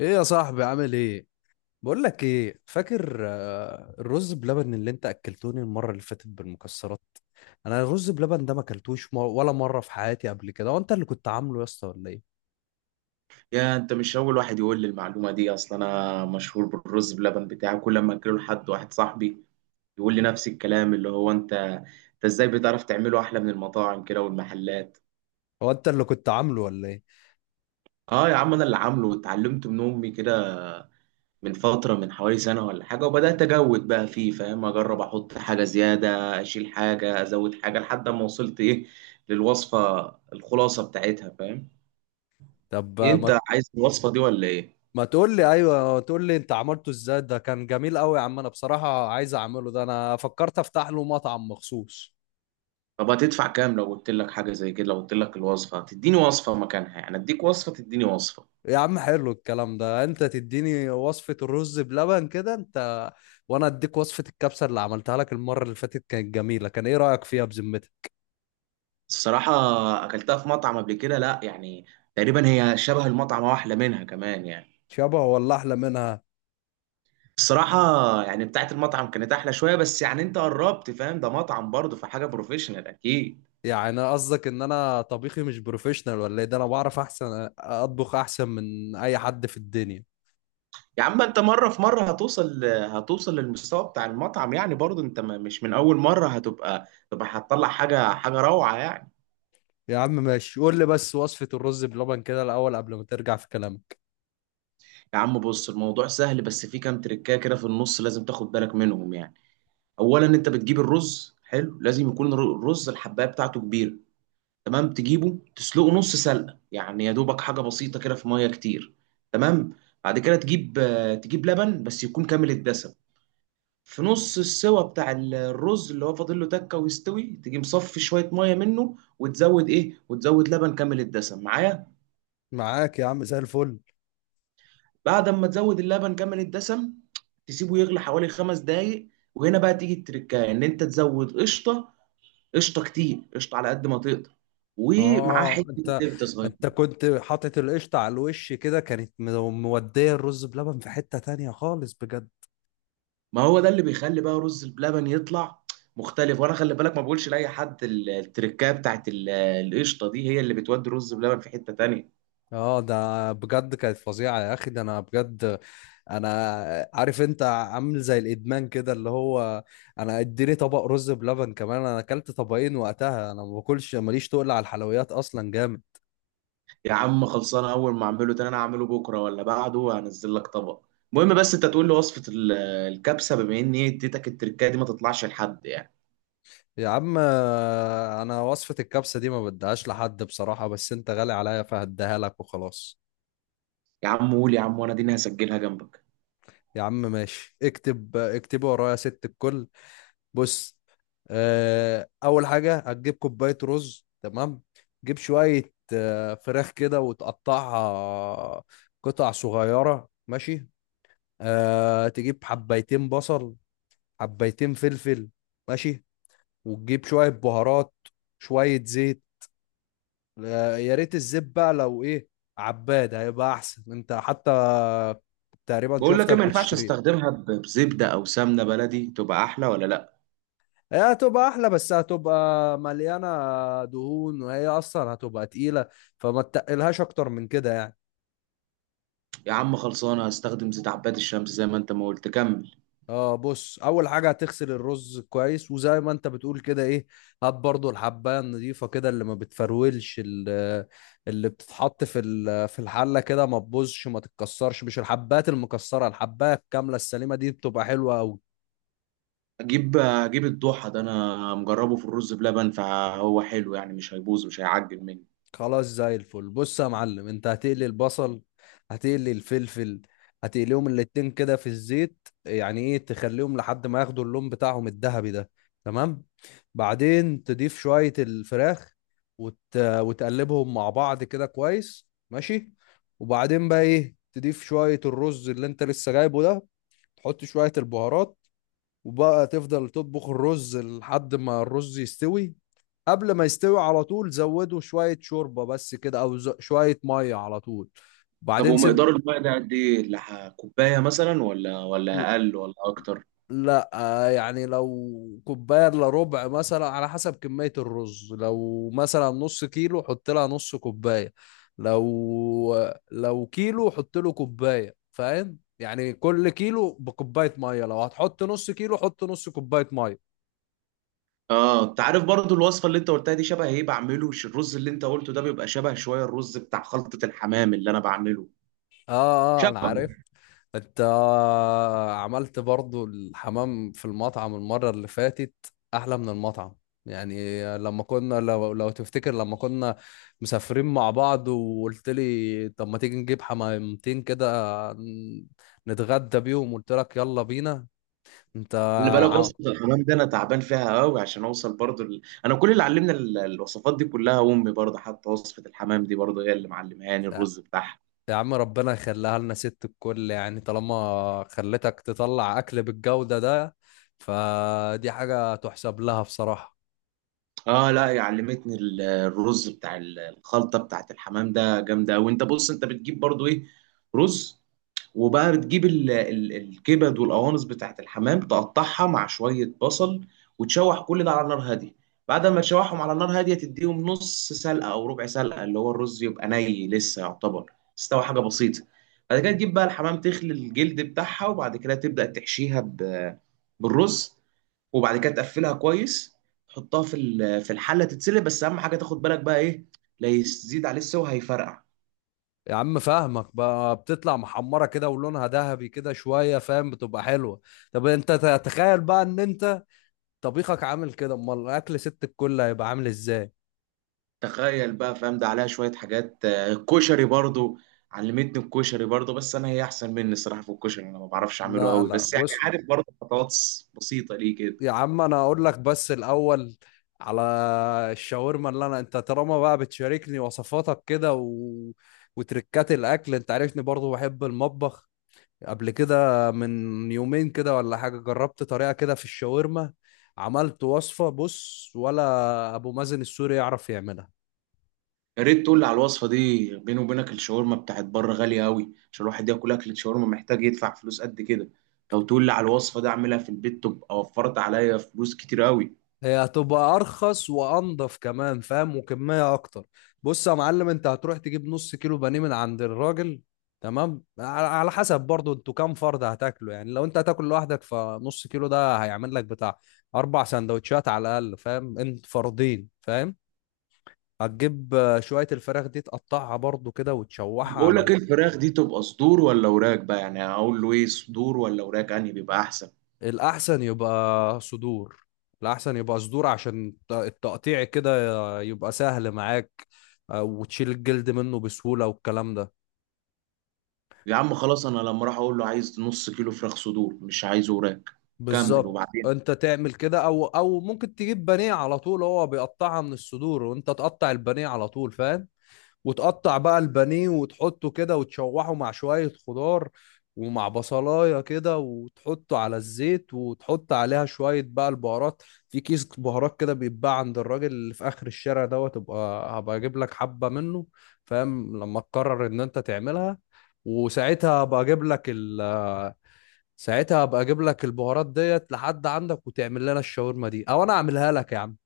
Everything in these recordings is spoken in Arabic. ايه يا صاحبي عامل ايه؟ بقول لك ايه، فاكر الرز بلبن اللي انت اكلتوني المره اللي فاتت بالمكسرات؟ انا الرز بلبن ده ما اكلتوش ولا مره في حياتي قبل كده. هو انت اللي كنت عامله يا اسطى ولا ايه؟ يا انت مش اول واحد يقول لي المعلومه دي اصلا، انا مشهور بالرز بلبن بتاعي. كل ما اكله لحد واحد صاحبي يقول لي نفس الكلام، اللي هو انت ازاي بتعرف تعمله احلى من المطاعم كده والمحلات؟ هو انت اللي كنت عامله ولا ايه؟ اه يا عم، انا اللي عامله واتعلمت من امي كده. من فتره، من حوالي سنه ولا حاجه، وبدات اجود بقى فيه، فاهم؟ اجرب احط حاجه زياده، اشيل حاجه، ازود حاجه، لحد ما وصلت ايه، للوصفه، الخلاصه بتاعتها، فاهم؟ طب إيه، انت عايز الوصفه دي ولا ايه؟ ما تقول لي ايوه، تقول لي انت عملته ازاي. ده كان جميل قوي يا عم، انا بصراحه عايز اعمله. ده انا فكرت افتح له مطعم مخصوص. طب هتدفع كام لو قلت لك حاجة زي كده؟ لو قلت لك الوصفة، تديني وصفة مكانها. يعني اديك وصفة تديني وصفة. يا عم حلو الكلام ده، انت تديني وصفة الرز بلبن كده، انت وانا اديك وصفة الكبسة اللي عملتها لك المرة اللي فاتت. كانت جميلة، كان ايه رأيك فيها بذمتك؟ الصراحة، اكلتها في مطعم قبل كده، لا يعني. تقريبا هي شبه المطعم او احلى منها كمان يعني. شبه ولا احلى منها؟ الصراحة يعني بتاعت المطعم كانت احلى شوية، بس يعني انت قربت، فاهم؟ ده مطعم برضه، فحاجة بروفيشنال اكيد. يعني قصدك ان انا طبيخي مش بروفيشنال ولا ايه؟ ده انا بعرف، احسن اطبخ احسن من اي حد في الدنيا. يا عم انت، مرة في مرة هتوصل للمستوى بتاع المطعم يعني. برضه انت مش من اول مرة هتبقى، تبقى هتطلع حاجة روعة يعني. يا عم ماشي، قول لي بس وصفة الرز بلبن كده الاول قبل ما ترجع في كلامك. يا عم بص، الموضوع سهل، بس في كام تريكايه كده في النص لازم تاخد بالك منهم يعني. اولا، انت بتجيب الرز حلو، لازم يكون الرز الحبايه بتاعته كبيره. تمام. تجيبه تسلقه نص سلقه، يعني يا دوبك حاجه بسيطه كده في ميه كتير. تمام. بعد كده تجيب تجيب لبن بس يكون كامل الدسم. في نص السوا بتاع الرز، اللي هو فاضل له تكه ويستوي، تيجي مصفي شويه ميه منه وتزود ايه، وتزود لبن كامل الدسم. معايا؟ معاك يا عم، زي الفل. بعد ما تزود اللبن كمان الدسم، تسيبه يغلي حوالي 5 دقايق. وهنا بقى تيجي التركايه، ان انت تزود قشطه. قشطه كتير، قشطه على قد ما تقدر. ومعاه اه، حته انت زبده صغيره. انت كنت حاطط القشطة على الوش كده، كانت مودية الرز بلبن في حتة تانية خالص، بجد. ما هو ده اللي بيخلي بقى رز بلبن يطلع مختلف. وانا خلي بالك، ما بقولش لاي حد. التركايه بتاعت القشطه دي هي اللي بتودي رز بلبن في حته تانية. اه ده بجد كانت فظيعة يا اخي، ده انا بجد انا عارف انت عامل زي الادمان كده، اللي هو انا اديني طبق رز بلبن كمان. انا اكلت طبقين وقتها، انا ما باكلش، ماليش تقل على الحلويات اصلا، جامد. يا عم خلصانه، اول ما اعمله تاني انا هعمله بكره ولا بعده وهنزل لك طبق. المهم بس انت تقول لي وصفه الكبسه، بما ان هي اديتك التركايه دي، ما تطلعش لحد يعني. يا عم انا وصفة الكبسة دي ما بديهاش لحد بصراحة، بس انت غالي عليا فهديها لك وخلاص. يا عم قول يا عم، وانا دي هسجلها جنبك. يا عم ماشي، اكتب اكتبي ورايا يا ست الكل. بص، اول حاجه هتجيب كوبايه رز، تمام. جيب شويه فراخ كده وتقطعها قطع صغيره، ماشي. أه، تجيب حبايتين بصل، حبايتين فلفل، ماشي. وتجيب شويه بهارات، شويه زيت. يا ريت الزيت بقى لو ايه عباد، هيبقى احسن. انت حتى تقريبا بقول لك ايه، شفتك ما ينفعش بتشتري. استخدمها بزبده او سمنه بلدي؟ تبقى احلى ولا لا؟ هي هتبقى احلى بس هتبقى مليانه دهون، وهي اصلا هتبقى تقيله، فما تقلهاش اكتر من كده يعني. يا عم خلصانه، هستخدم زيت عباد الشمس زي ما انت ما قلت. كمل. اه بص، اول حاجه هتغسل الرز كويس، وزي ما انت بتقول كده، ايه، هات برضو الحبايه النظيفه كده اللي ما بتفرولش اللي بتتحط في في الحله كده، ما تبوظش ما تتكسرش، مش الحبات المكسره، الحبايه الكامله السليمه دي بتبقى حلوه قوي. اجيب الضحى، ده انا مجربه في الرز بلبن فهو حلو يعني، مش هيبوظ، مش هيعجن مني. خلاص زي الفل. بص يا معلم، انت هتقلي البصل، هتقلي الفلفل، هتقليهم الاتنين كده في الزيت، يعني ايه، تخليهم لحد ما ياخدوا اللون بتاعهم الذهبي ده، تمام. بعدين تضيف شوية الفراخ، وتقلبهم مع بعض كده كويس، ماشي. وبعدين بقى، ايه، تضيف شوية الرز اللي انت لسه جايبه ده، تحط شوية البهارات، وبقى تفضل تطبخ الرز لحد ما الرز يستوي. قبل ما يستوي على طول زودوا شوية شوربة بس كده، أو شوية مية على طول، طب وبعدين سيب. ومقدار الماء ده قد ايه اللي كوبايه مثلا، ولا اقل ولا اكتر؟ لا، يعني لو كوباية إلا ربع مثلا، على حسب كمية الرز. لو مثلا نص كيلو حط لها نص كوباية، لو لو كيلو حط له كوباية، فاهم؟ يعني كل كيلو بكوباية مية. لو هتحط نص كيلو حط نص كوباية مية. اه انت عارف برضو الوصفه اللي انت قلتها دي شبه ايه؟ بعمله، الرز اللي انت قلته ده بيبقى شبه شويه الرز بتاع خلطه الحمام اللي انا بعمله. اه اه، انا شبه. عارف. انت عملت برضو الحمام في المطعم المرة اللي فاتت احلى من المطعم. يعني لما كنا، لو تفتكر لما كنا مسافرين مع بعض وقلت لي طب ما تيجي نجيب حمامتين كده، ن- نتغدى بيهم، قلت لك يلا بينا. انت اللي بالك، ع- وصفة الحمام ده انا تعبان فيها قوي عشان اوصل برضو. ال... انا كل اللي علمنا الوصفات دي كلها امي، برضو حتى وصفة الحمام دي برضو هي اللي معلمهاني الرز بتاعها. يا عم ربنا يخليها لنا ست الكل، يعني طالما خلتك تطلع اكل بالجودة ده، فدي حاجة تحسب لها بصراحة. اه، لا علمتني الرز بتاع الخلطه بتاعت الحمام ده جامده. وانت بص، انت بتجيب برضو ايه؟ رز. وبقى بتجيب الكبد والقوانص بتاعت الحمام، تقطعها مع شويه بصل. وتشوح كل ده على نار هاديه. بعد ما تشوحهم على نار هاديه، تديهم نص سلقه او ربع سلقه، اللي هو الرز يبقى ني لسه يعتبر، استوى حاجه بسيطه. بعد كده تجيب بقى الحمام، تخلي الجلد بتاعها، وبعد كده تبدا تحشيها بالرز. وبعد كده تقفلها كويس، تحطها في في الحله تتسلق. بس اهم حاجه، تاخد بالك بقى، ايه؟ لا يزيد عليه السوا، هيفرقع. يا عم فاهمك بقى، بتطلع محمرة كده ولونها ذهبي كده شوية، فاهم، بتبقى حلوة. طب انت تتخيل بقى ان انت طبيخك عامل كده، امال الاكل ست الكل هيبقى عامل ازاي؟ تخيل بقى، فاهم؟ ده عليها شويه حاجات. الكشري برضو علمتني الكشري برضو، بس انا هي احسن مني الصراحه في الكشري. انا ما بعرفش اعمله لا قوي، لا بس يعني بص، عارف برضو خطوات بسيطه، ليه كده. يا عم انا اقول لك بس الاول على الشاورما اللي انا، انت طالما بقى بتشاركني وصفاتك كده وتركات الاكل، انت عارفني برضو بحب المطبخ. قبل كده من يومين كده ولا حاجة جربت طريقة كده في الشاورما، عملت وصفة بص ولا أبو مازن السوري يعرف يعملها. يا ريت تقول لي على الوصفه دي، بيني وبينك الشاورما بتاعت بره غاليه قوي، عشان الواحد ياكل اكل شاورما محتاج يدفع فلوس قد كده. لو تقول لي على الوصفه دي اعملها في البيت، تبقى وفرت عليا فلوس كتير قوي. هي هتبقى أرخص وأنضف كمان، فاهم، وكمية أكتر. بص يا معلم، أنت هتروح تجيب نص كيلو بانيه من عند الراجل، تمام، على حسب برضو انتوا كام فرد هتاكلوا. يعني لو انت هتاكل لوحدك فنص كيلو ده هيعمل لك بتاع أربع سندوتشات على الأقل، فاهم؟ انت فردين فاهم. هتجيب شوية الفراخ دي تقطعها برضو كده وتشوحها بقول على لك، الفراخ دي تبقى صدور ولا وراك بقى؟ يعني اقول له ايه، صدور ولا وراك، انهي بيبقى احسن؟ الأحسن يبقى صدور. الأحسن يبقى صدور عشان التقطيع كده يبقى سهل معاك، وتشيل الجلد منه بسهولة والكلام ده. يا عم خلاص، انا لما راح اقول له عايز نص كيلو فراخ صدور، مش عايز وراك. كمل بالظبط، وبعدين. انت تعمل كده، او ممكن تجيب بانيه على طول، هو بيقطعها من الصدور، وانت تقطع البانيه على طول فاهم. وتقطع بقى البانيه وتحطه كده وتشوحه مع شوية خضار، ومع بصلاية كده، وتحطه على الزيت، وتحط عليها شوية بقى البهارات. في كيس بهارات كده بيتباع عند الراجل اللي في آخر الشارع دوت، تبقى هبقى أجيب لك حبة منه فاهم، لما تقرر إن أنت تعملها. وساعتها هبقى أجيب لك ساعتها هبقى أجيب لك البهارات ديت لحد عندك، وتعمل لنا الشاورما دي أو أنا أعملها لك يا عم.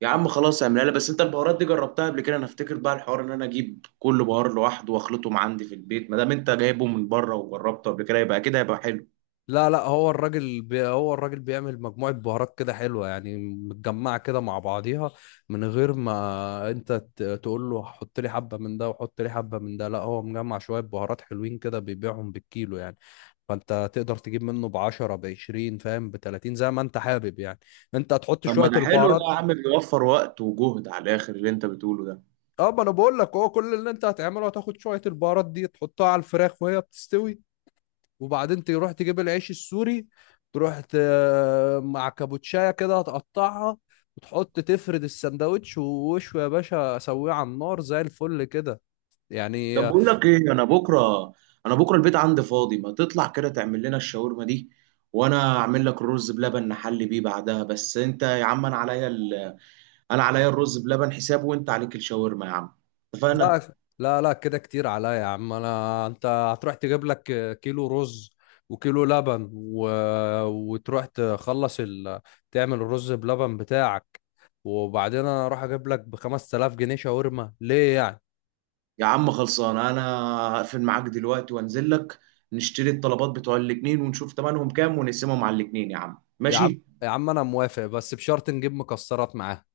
يا عم خلاص اعملها لي، بس انت البهارات دي جربتها قبل كده؟ انا افتكر بقى الحوار ان انا اجيب كل بهار لوحده واخلطهم عندي في البيت. ما دام انت جايبه من بره وجربته قبل كده، يبقى كده هيبقى حلو. لا لا، هو الراجل بيعمل مجموعة بهارات كده حلوة، يعني متجمعة كده مع بعضيها، من غير ما انت تقول له حط لي حبة من ده وحط لي حبة من ده. لا، هو مجمع شوية بهارات حلوين كده بيبيعهم بالكيلو يعني. فانت تقدر تجيب منه بعشرة، بعشرين فاهم، بتلاتين، زي ما انت حابب يعني. انت هتحط طب ما شوية ده حلو ده البهارات. يا عم، بيوفر وقت وجهد على الاخر اللي انت بتقوله ده. اه ما انا بقول لك، هو كل اللي انت هتعمله هتاخد شوية البهارات دي تحطها على الفراخ وهي بتستوي. وبعدين تروح تجيب العيش السوري، تروح ت... مع كابوتشايه كده هتقطعها، وتحط تفرد السندوتش، ووشه يا باشا سويه على النار زي الفل كده يعني. طب بقول لك ايه، انا بكره البيت عندي فاضي، ما تطلع كده تعمل لنا الشاورما دي، وانا اعمل لك الرز بلبن نحلي بيه بعدها. بس انت يا عم انا عليا ال... انا عليا الرز بلبن حساب، وانت عليك الشاورما يا عم، لا، اتفقنا؟ لا كده كتير عليا يا عم. انا، انت هتروح تجيب لك كيلو رز وكيلو لبن وتروح تخلص تعمل الرز بلبن بتاعك، وبعدين انا اروح اجيب لك ب 5000 جنيه شاورما، ليه يعني؟ يا عم خلصان، انا هقفل معاك دلوقتي وانزل لك، نشتري الطلبات بتوع الاتنين ونشوف تمنهم كام ونقسمهم على الاتنين. يا عم يا عم ماشي. يا عم انا موافق بس بشرط نجيب مكسرات معاها.